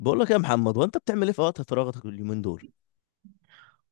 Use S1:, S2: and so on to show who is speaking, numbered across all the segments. S1: بقول لك يا محمد، وانت بتعمل ايه في وقت فراغك اليومين دول؟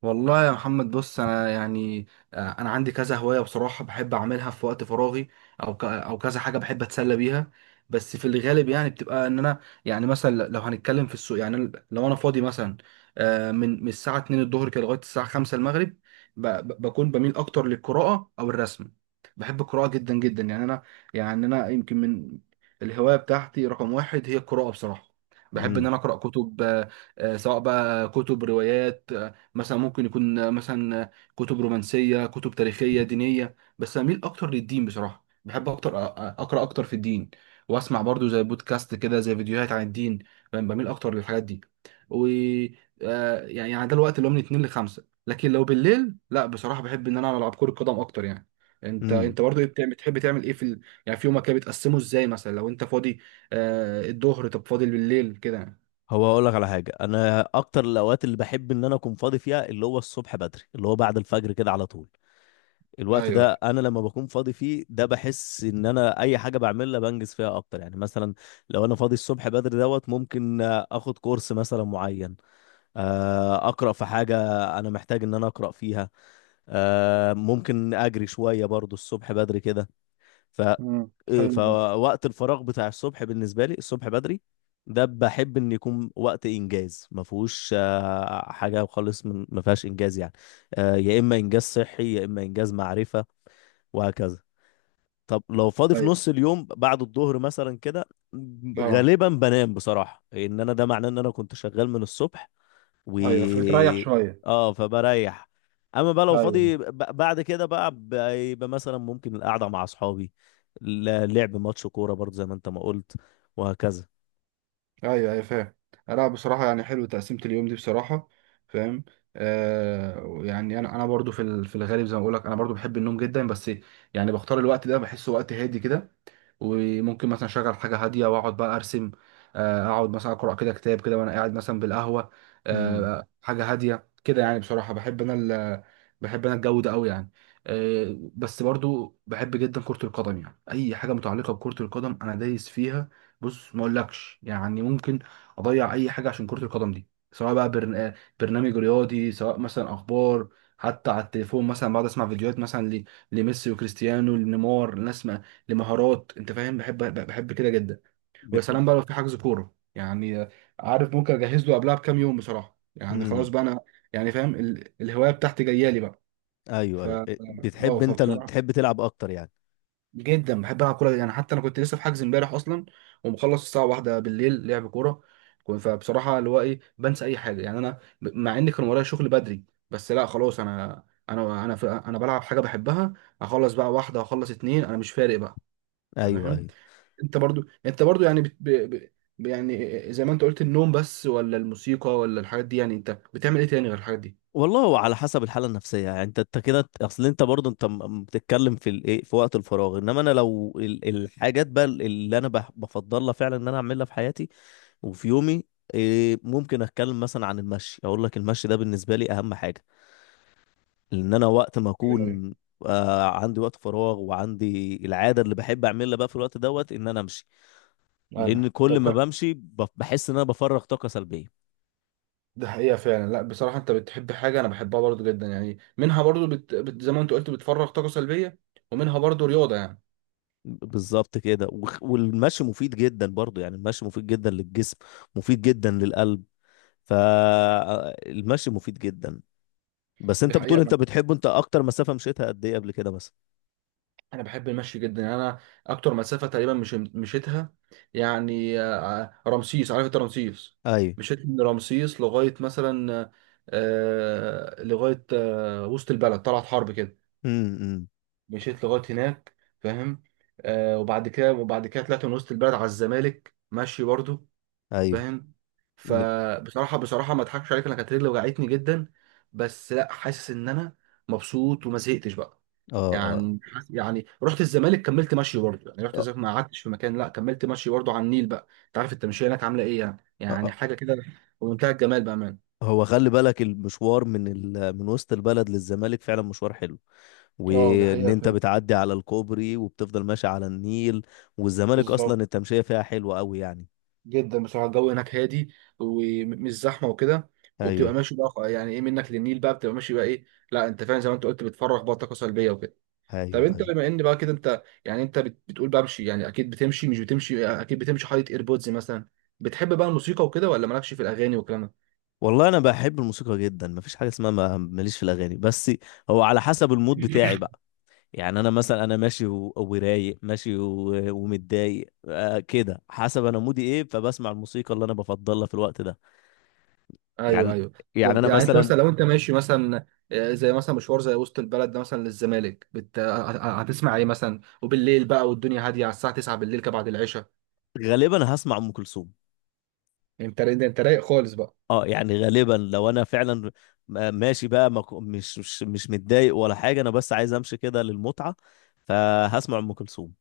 S2: والله يا محمد، بص انا يعني انا عندي كذا هوايه بصراحه، بحب اعملها في وقت فراغي. او كذا حاجه بحب اتسلى بيها. بس في الغالب يعني بتبقى ان انا، يعني مثلا لو هنتكلم في السوق، يعني لو انا فاضي مثلا من الساعه 2 الظهر كده لغايه الساعه 5 المغرب. بكون بميل اكتر للقراءه او الرسم. بحب القراءه جدا جدا يعني انا، يعني انا يمكن من الهوايه بتاعتي رقم واحد هي القراءه بصراحه. بحب ان
S1: امم.
S2: انا اقرا كتب سواء بقى كتب روايات. مثلا ممكن يكون مثلا كتب رومانسية، كتب تاريخية دينية، بس أميل أكتر للدين بصراحة. بحب أكتر أقرأ أكتر في الدين، وأسمع برضو زي بودكاست كده، زي فيديوهات عن الدين. فاهم؟ بميل أكتر للحاجات دي. و آه، يعني يعني ده الوقت اللي هو من اتنين لخمسة، لكن لو بالليل لا بصراحة بحب إن أنا ألعب كرة قدم أكتر يعني. انت
S1: امم.
S2: انت برضو ايه بتعمل، بتحب تعمل ايه يعني في يومك كده بتقسمه ازاي، مثلا لو انت فاضي الظهر؟ طب فاضي بالليل كده يعني؟
S1: هو هقول لك على حاجه. انا اكتر الاوقات اللي بحب ان انا اكون فاضي فيها اللي هو الصبح بدري، اللي هو بعد الفجر كده على طول. الوقت
S2: ايوه.
S1: ده انا لما بكون فاضي فيه ده بحس ان انا اي حاجه بعملها بنجز فيها اكتر، يعني مثلا لو انا فاضي الصبح بدري دوت ممكن اخد كورس مثلا معين. اقرا في حاجه انا محتاج ان انا اقرا فيها. ممكن اجري شويه برضو الصبح بدري كده. ف
S2: مم.
S1: آه،
S2: حلو ده.
S1: فوقت الفراغ بتاع الصبح بالنسبه لي الصبح بدري، ده بحب ان يكون وقت انجاز ما فيهوش حاجه خالص، من ما فيهاش انجاز يعني. يا اما انجاز صحي يا اما انجاز معرفه، وهكذا. طب لو فاضي في
S2: أيوة.
S1: نص اليوم بعد الظهر مثلا كده،
S2: اه.
S1: غالبا بنام بصراحه، ان انا ده معناه ان انا كنت شغال من الصبح و
S2: ايوه، فبتريح شويه.
S1: اه، فبريح. اما بقى لو
S2: ايوه،
S1: فاضي، بعد كده بقى بيبقى مثلا ممكن القعده مع اصحابي، لعب ماتش كوره برضه زي ما انت ما قلت، وهكذا.
S2: ايوه، ايوه، فاهم. لا بصراحه يعني حلو تقسيمه اليوم دي بصراحه. فاهم. يعني انا برضو في الغالب زي ما بقول لك، انا برضو بحب النوم جدا، بس يعني بختار الوقت ده، بحسه وقت هادي كده. وممكن مثلا اشغل حاجه هاديه واقعد بقى ارسم، اقعد مثلا اقرا كده كتاب كده وانا قاعد مثلا بالقهوه،
S1: امم.
S2: حاجه هاديه كده يعني. بصراحه بحب انا بحب انا الجو ده قوي يعني. بس برضو بحب جدا كره القدم يعني، اي حاجه متعلقه بكره القدم انا دايس فيها. بص ما اقولكش يعني، ممكن اضيع اي حاجه عشان كره القدم دي. سواء بقى برنامج رياضي، سواء مثلا اخبار، حتى على التليفون مثلا بقعد اسمع فيديوهات مثلا لميسي وكريستيانو، لنيمار، لناس ما... لمهارات. انت فاهم، بحب بحب كده جدا. ويا
S1: بت...
S2: سلام بقى لو في حجز كوره يعني، عارف ممكن اجهز له قبلها بكام يوم بصراحه يعني. خلاص
S1: مم.
S2: بقى انا يعني فاهم الهوايه بتاعتي جايه لي بقى.
S1: ايوه،
S2: ف
S1: ايوه،
S2: اه،
S1: بتحب انت
S2: فبصراحه
S1: تحب تلعب اكتر يعني؟
S2: جدا بحب العب كوره يعني. حتى انا كنت لسه في حجز امبارح اصلا، ومخلص الساعه واحدة بالليل لعب كوره. فبصراحه اللي هو ايه، بنسى اي حاجه يعني. انا مع ان كان ورايا شغل بدري، بس لا خلاص انا، انا انا في انا بلعب حاجه بحبها. اخلص بقى واحده اخلص اتنين، انا مش فارق بقى. انت
S1: ايوه،
S2: فاهم؟
S1: ايوه.
S2: انت برضو يعني بت... ب... ب... ب- يعني زي ما انت قلت النوم، بس ولا الموسيقى، ولا الحاجات دي؟ يعني انت بتعمل ايه تاني غير الحاجات دي؟
S1: والله هو على حسب الحاله النفسيه، يعني انت كده، اصل انت برضه انت بتتكلم في الايه في وقت الفراغ، انما انا لو الحاجات بقى اللي انا بفضلها فعلا ان انا اعملها في حياتي وفي يومي. إيه، ممكن اتكلم مثلا عن المشي. اقول لك المشي ده بالنسبه لي اهم حاجه، لان انا وقت ما
S2: ايوه.
S1: اكون عندي وقت فراغ وعندي العاده اللي بحب اعملها بقى في الوقت دوت ان انا امشي. لان
S2: أيوة.
S1: كل ما
S2: طب
S1: بمشي بحس ان انا بفرغ طاقه سلبيه.
S2: ده حقيقة فعلا. لا بصراحة، انت بتحب حاجة انا بحبها برضو جدا يعني. منها برضو زي ما انت قلت، بتفرغ طاقة سلبية، ومنها برضو رياضة يعني.
S1: بالظبط كده. والمشي مفيد جدا برضو، يعني المشي مفيد جدا للجسم، مفيد جدا للقلب، فالمشي مفيد جدا. بس
S2: دي
S1: انت
S2: حقيقة
S1: بتقول انت
S2: انا
S1: بتحبه، انت اكتر مسافه مشيتها قد ايه قبل كده مثلا؟
S2: انا بحب المشي جدا يعني. انا اكتر مسافة تقريبا مش مشيتها، يعني رمسيس، عارف انت رمسيس؟
S1: ايوه.
S2: مشيت من رمسيس لغاية مثلا لغاية وسط البلد، طلعت حرب كده،
S1: امم.
S2: مشيت لغاية هناك. فاهم؟ وبعد كده طلعت من وسط البلد على الزمالك ماشي برضو.
S1: ايوه.
S2: فاهم؟ فبصراحه ما اضحكش عليك، انا كانت رجلي وجعتني جدا، بس لا حاسس ان انا مبسوط، وما زهقتش بقى
S1: اه. اه.
S2: يعني. رحت الزمالك كملت مشي برضه. يعني رحت
S1: آه.
S2: الزمالك ما قعدتش في مكان، لا كملت مشي برضه على النيل بقى. انت عارف التمشيه هناك عامله ايه يعني،
S1: آه.
S2: يعني
S1: آه.
S2: حاجه كده بمنتهى الجمال، بامان.
S1: هو خلي بالك المشوار من وسط البلد للزمالك فعلا مشوار حلو،
S2: اه، دي
S1: وان
S2: حقيقة
S1: انت
S2: فعلا.
S1: بتعدي على الكوبري وبتفضل ماشي على النيل. والزمالك اصلا
S2: بالظبط،
S1: التمشية فيها حلوة قوي يعني.
S2: جدا بصراحه الجو هناك هادي، ومش زحمه وكده. وبتبقى
S1: ايوه،
S2: ماشي بقى يعني ايه، منك للنيل بقى بتبقى ماشي بقى ايه. لا انت فاهم، زي ما انت قلت بتفرغ بقى طاقه سلبيه وكده. طب
S1: ايوه،
S2: انت
S1: ايوه.
S2: بما ان بقى كده، انت يعني انت بتقول بمشي يعني. اكيد بتمشي، مش بتمشي اكيد بتمشي حاطط ايربودز مثلا؟ بتحب بقى الموسيقى وكده، ولا مالكش في الاغاني والكلام ده؟
S1: والله انا بحب الموسيقى جدا، مفيش حاجة اسمها ماليش في الاغاني، بس هو على حسب المود بتاعي بقى. يعني انا مثلا، انا ماشي ورايق، ماشي ومتضايق، كده حسب انا مودي ايه، فبسمع الموسيقى اللي انا بفضلها في الوقت ده.
S2: ايوه،
S1: يعني
S2: ايوه.
S1: يعني
S2: طب
S1: انا
S2: يعني انت
S1: مثلا،
S2: مثلا لو انت ماشي مثلا زي مثلا مشوار زي وسط البلد ده مثلا للزمالك بت... آه، آه، آه، هتسمع ايه مثلا، وبالليل بقى والدنيا هاديه على الساعه 9 بالليل كده بعد العشاء؟
S1: غالبا هسمع ام كلثوم.
S2: انت ده انت رايق خالص بقى.
S1: اه، يعني غالبا لو انا فعلا ماشي بقى، ما ك- مش متضايق ولا حاجه، انا بس عايز امشي كده للمتعه، فهسمع ام كلثوم.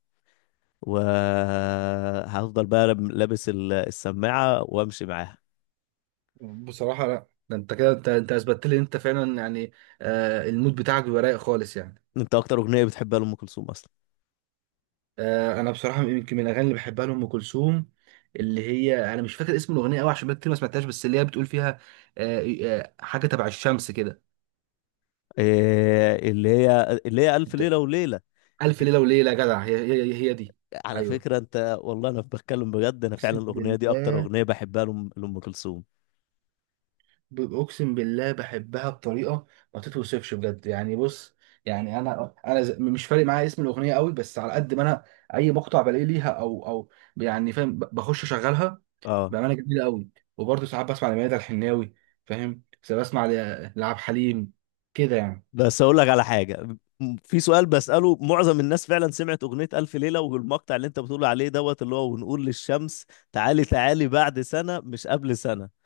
S1: وهفضل بقى لابس السماعه وامشي معاها.
S2: بصراحه لا، ده انت كده انت انت اثبتت لي ان انت فعلا يعني المود بتاعك بيبقى رايق خالص يعني.
S1: انت اكتر اغنيه بتحبها لام كلثوم اصلا؟
S2: انا بصراحه يمكن من الاغاني اللي بحبها لام كلثوم، اللي هي انا مش فاكر اسم الاغنيه قوي، عشان بقى كتير ما سمعتهاش، بس اللي هي بتقول فيها حاجه تبع الشمس كده.
S1: إيه، اللي هي الف
S2: أنت-
S1: ليله وليله.
S2: الف ليله وليله، يا جدع، هي دي.
S1: على
S2: ايوه،
S1: فكره انت، والله انا بتكلم بجد، انا فعلا
S2: اقسم
S1: الاغنيه دي اكتر
S2: بالله،
S1: اغنيه بحبها لأم كلثوم.
S2: اقسم بالله بحبها بطريقه ما تتوصفش بجد يعني. بص، يعني انا مش فارق معايا اسم الاغنيه قوي، بس على قد ما انا اي مقطع بلاقيه ليها او يعني فاهم، بخش اشغلها.
S1: اه.
S2: بأمانة جميلة قوي. وبرضه ساعات بسمع لميادة الحناوي، فاهم، ساعات بسمع لعبد الحليم كده يعني.
S1: بس اقول لك على حاجه. في سؤال بساله، معظم الناس فعلا سمعت اغنيه الف ليله والمقطع اللي انت بتقول عليه دوت اللي هو ونقول للشمس تعالي تعالي بعد سنه مش قبل سنه.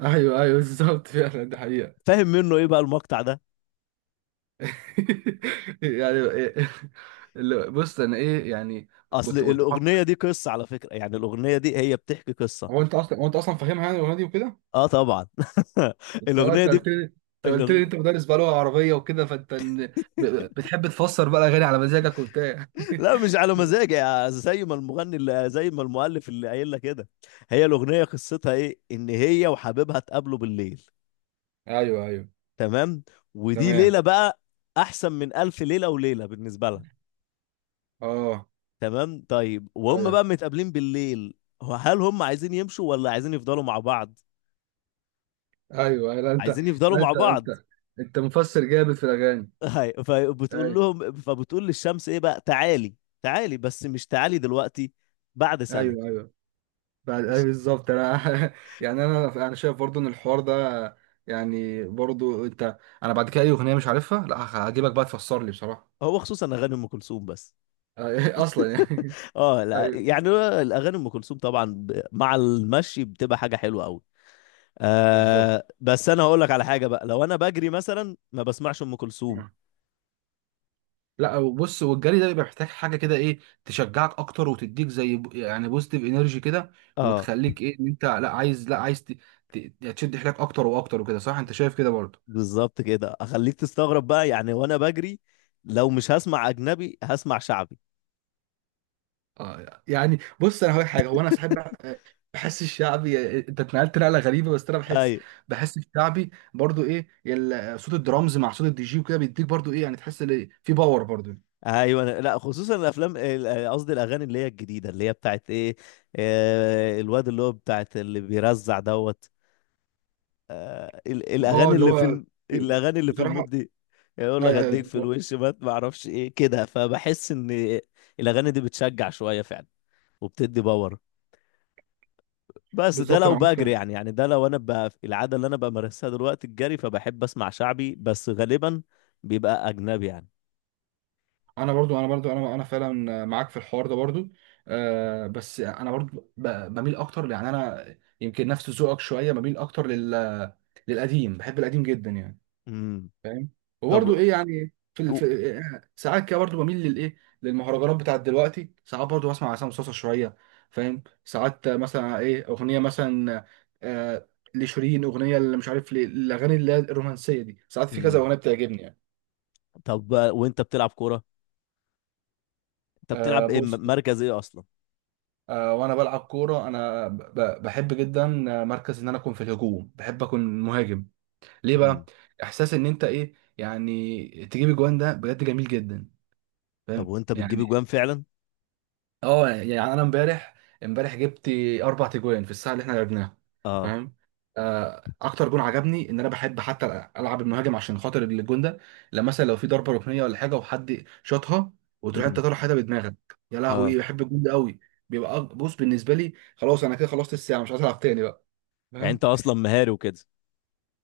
S2: ايوه، ايوه، بالظبط. فعلا دي حقيقة.
S1: فاهم منه ايه بقى المقطع ده؟
S2: يعني إيه- بص انا ايه يعني.
S1: اصل
S2: كنت كنت
S1: الاغنيه
S2: بفكر-
S1: دي قصه على فكره، يعني الاغنيه دي هي بتحكي قصه.
S2: هو انت اصلا فاهمها يعني الاغنيه دي وكده؟
S1: اه، طبعا.
S2: انت
S1: الاغنيه
S2: انت
S1: دي.
S2: قلت لي انت قلت لي
S1: الأغن...
S2: انت مدرس بقى لغه عربيه وكده، فانت بتحب تفسر بقى الاغاني على مزاجك وبتاع.
S1: لا، مش على مزاجي، زي ما المؤلف اللي قايل لك كده. هي الاغنيه قصتها ايه؟ ان هي وحبيبها اتقابلوا بالليل.
S2: ايوه، ايوه.
S1: تمام، ودي ليلة
S2: تمام.
S1: بقى أحسن من ألف ليلة وليلة بالنسبة لها.
S2: اه.
S1: تمام. طيب، وهم
S2: ايوه،
S1: بقى متقابلين بالليل، هو هل هم عايزين يمشوا ولا عايزين يفضلوا مع بعض؟
S2: ايوه. لا انت
S1: عايزين يفضلوا
S2: لا
S1: مع
S2: انت انت
S1: بعض.
S2: انت مفسر جامد في الاغاني.
S1: هاي،
S2: ايوه،
S1: فبتقول للشمس ايه بقى تعالي، تعالي بس مش تعالي دلوقتي، بعد سنة.
S2: ايوه، ايوه، بعد ايوه
S1: مش
S2: بالظبط انا. يعني انا انا شايف برضو ان الحوار ده، يعني برضو انت. انا بعد كده اي اغنيه مش عارفها، لا هجيبك بقى تفسر لي بصراحه.
S1: هو خصوصا اغاني ام كلثوم بس.
S2: اصلا يعني.
S1: اه، لا،
S2: ايوه
S1: يعني الاغاني ام كلثوم طبعا، مع المشي بتبقى حاجة حلوة قوي.
S2: بالظبط.
S1: بس انا هقول لك على حاجه بقى، لو انا بجري مثلا ما بسمعش ام كلثوم.
S2: لا وبص، والجري ده بيبقى محتاج حاجه كده ايه، تشجعك اكتر وتديك زي يعني بوزيتيف انرجي كده،
S1: اه،
S2: وتخليك ايه، ان انت لا عايز، لا عايز تشد حيلك اكتر واكتر وكده، صح؟ انت شايف كده برضو؟
S1: بالظبط كده، اخليك تستغرب بقى يعني وانا بجري، لو مش هسمع اجنبي هسمع شعبي.
S2: اه. يعني بص انا هقول لك حاجه، هو انا صاحب بحس الشعبي، انت اتنقلت نقله غريبه بس انا بحس،
S1: ايوه،
S2: بحس الشعبي برضو ايه صوت الدرامز مع صوت الدي جي وكده بيديك برضو ايه يعني، تحس إن في باور برضو.
S1: ايوه، لا، خصوصا قصدي الاغاني اللي هي الجديده اللي هي بتاعت ايه، الواد اللي هو بتاعت اللي بيرزع دوت،
S2: اه اللي هو
S1: الاغاني اللي في
S2: بصراحه
S1: المود دي، يقول
S2: آه،
S1: لك اديك
S2: آه،
S1: في
S2: آه،
S1: الوش ما اعرفش ايه كده، فبحس ان الاغاني دي بتشجع شويه فعلا وبتدي باور. بس ده
S2: بالظبط
S1: لو
S2: انا
S1: بجري،
S2: معاك.
S1: يعني ده لو انا بقى العاده اللي انا بمارسها دلوقتي الجري، فبحب اسمع شعبي بس غالبا بيبقى اجنبي يعني.
S2: انا برضو انا برضو انا انا فعلا معاك في الحوار ده برضو. بس انا برضو بميل اكتر يعني انا، يمكن نفس ذوقك شويه، بميل اكتر لل للقديم، بحب القديم جدا يعني.
S1: امم.
S2: فاهم.
S1: طب
S2: وبرضه ايه يعني
S1: و...
S2: في ساعات كده برضه بميل للايه للمهرجانات بتاعت دلوقتي. ساعات برضه بسمع عصام صاصا شويه. فاهم؟ ساعات مثلا ايه اغنيه مثلا آه لشيرين، اغنيه اللي مش عارف ليه، الاغاني اللي هي الرومانسيه دي ساعات في كذا
S1: امم.
S2: اغنيه بتعجبني يعني.
S1: طب بقى، وانت بتلعب كوره، انت بتلعب ايه
S2: بص،
S1: مركز ايه اصلا؟
S2: وانا بلعب كوره انا بحب جدا مركز ان انا اكون في الهجوم، بحب اكون مهاجم. ليه بقى؟
S1: امم.
S2: احساس ان انت ايه يعني، تجيب اجوان، ده بجد جميل جدا.
S1: طب
S2: فاهم
S1: وانت بتجيب
S2: يعني؟
S1: اجوان فعلا؟
S2: اه يعني انا امبارح، جبت اربع تجوان في الساعه اللي احنا لعبناها.
S1: اه.
S2: فاهم؟ اكتر جون عجبني، ان انا بحب حتى العب المهاجم عشان خاطر الجون ده. لما مثلا لو في ضربه ركنيه ولا حاجه وحد شاطها، وتروح انت
S1: امم.
S2: طالع حاجه بدماغك. يا
S1: اه،
S2: لهوي، بحب الجون ده قوي. بيبقى بص بالنسبه لي خلاص، انا كده خلصت الساعه، مش عايز العب تاني بقى.
S1: يعني انت
S2: فاهم؟
S1: اصلا مهاري وكده؟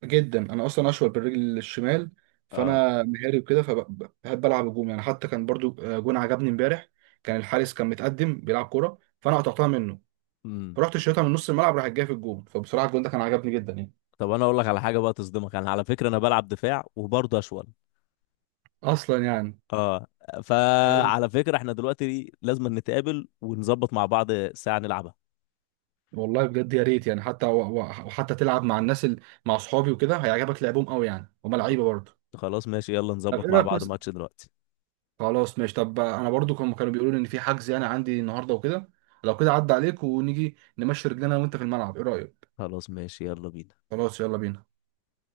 S2: جدا انا اصلا اشول بالرجل الشمال،
S1: اه.
S2: فانا مهاري وكده، فبحب العب الجون يعني. حتى كان برضو جون عجبني امبارح، كان الحارس كان متقدم بيلعب كوره فانا قطعتها منه،
S1: امم.
S2: فرحت شايطها من نص الملعب، راح جايه في الجون. فبصراحه الجون ده كان عجبني جدا يعني.
S1: طب انا اقول لك على حاجه بقى تصدمك، انا على فكره انا بلعب دفاع وبرضه اشول.
S2: اصلا يعني.
S1: اه،
S2: يا ريت.
S1: فعلى فكرة احنا دلوقتي لازم نتقابل ونظبط مع بعض ساعة نلعبها.
S2: والله بجد يا ريت يعني، حتى و- وحتى تلعب مع الناس مع اصحابي وكده هيعجبك لعبهم قوي يعني. هما
S1: خ-
S2: لعيبه برضه.
S1: خلاص، ماشي، يلا
S2: طب ايه
S1: نظبط مع
S2: رايك
S1: بعض
S2: مثلا؟
S1: ماتش دلوقتي.
S2: خلاص ماشي، طب انا برضو كانوا بيقولوا لي ان في حجز يعني عندي النهارده وكده. لو كده عدى عليك ونيجي نمشي رجلنا أنا وانت في الملعب، ايه رايك؟
S1: خلاص، ماشي، يلا بينا.
S2: خلاص يلا بينا.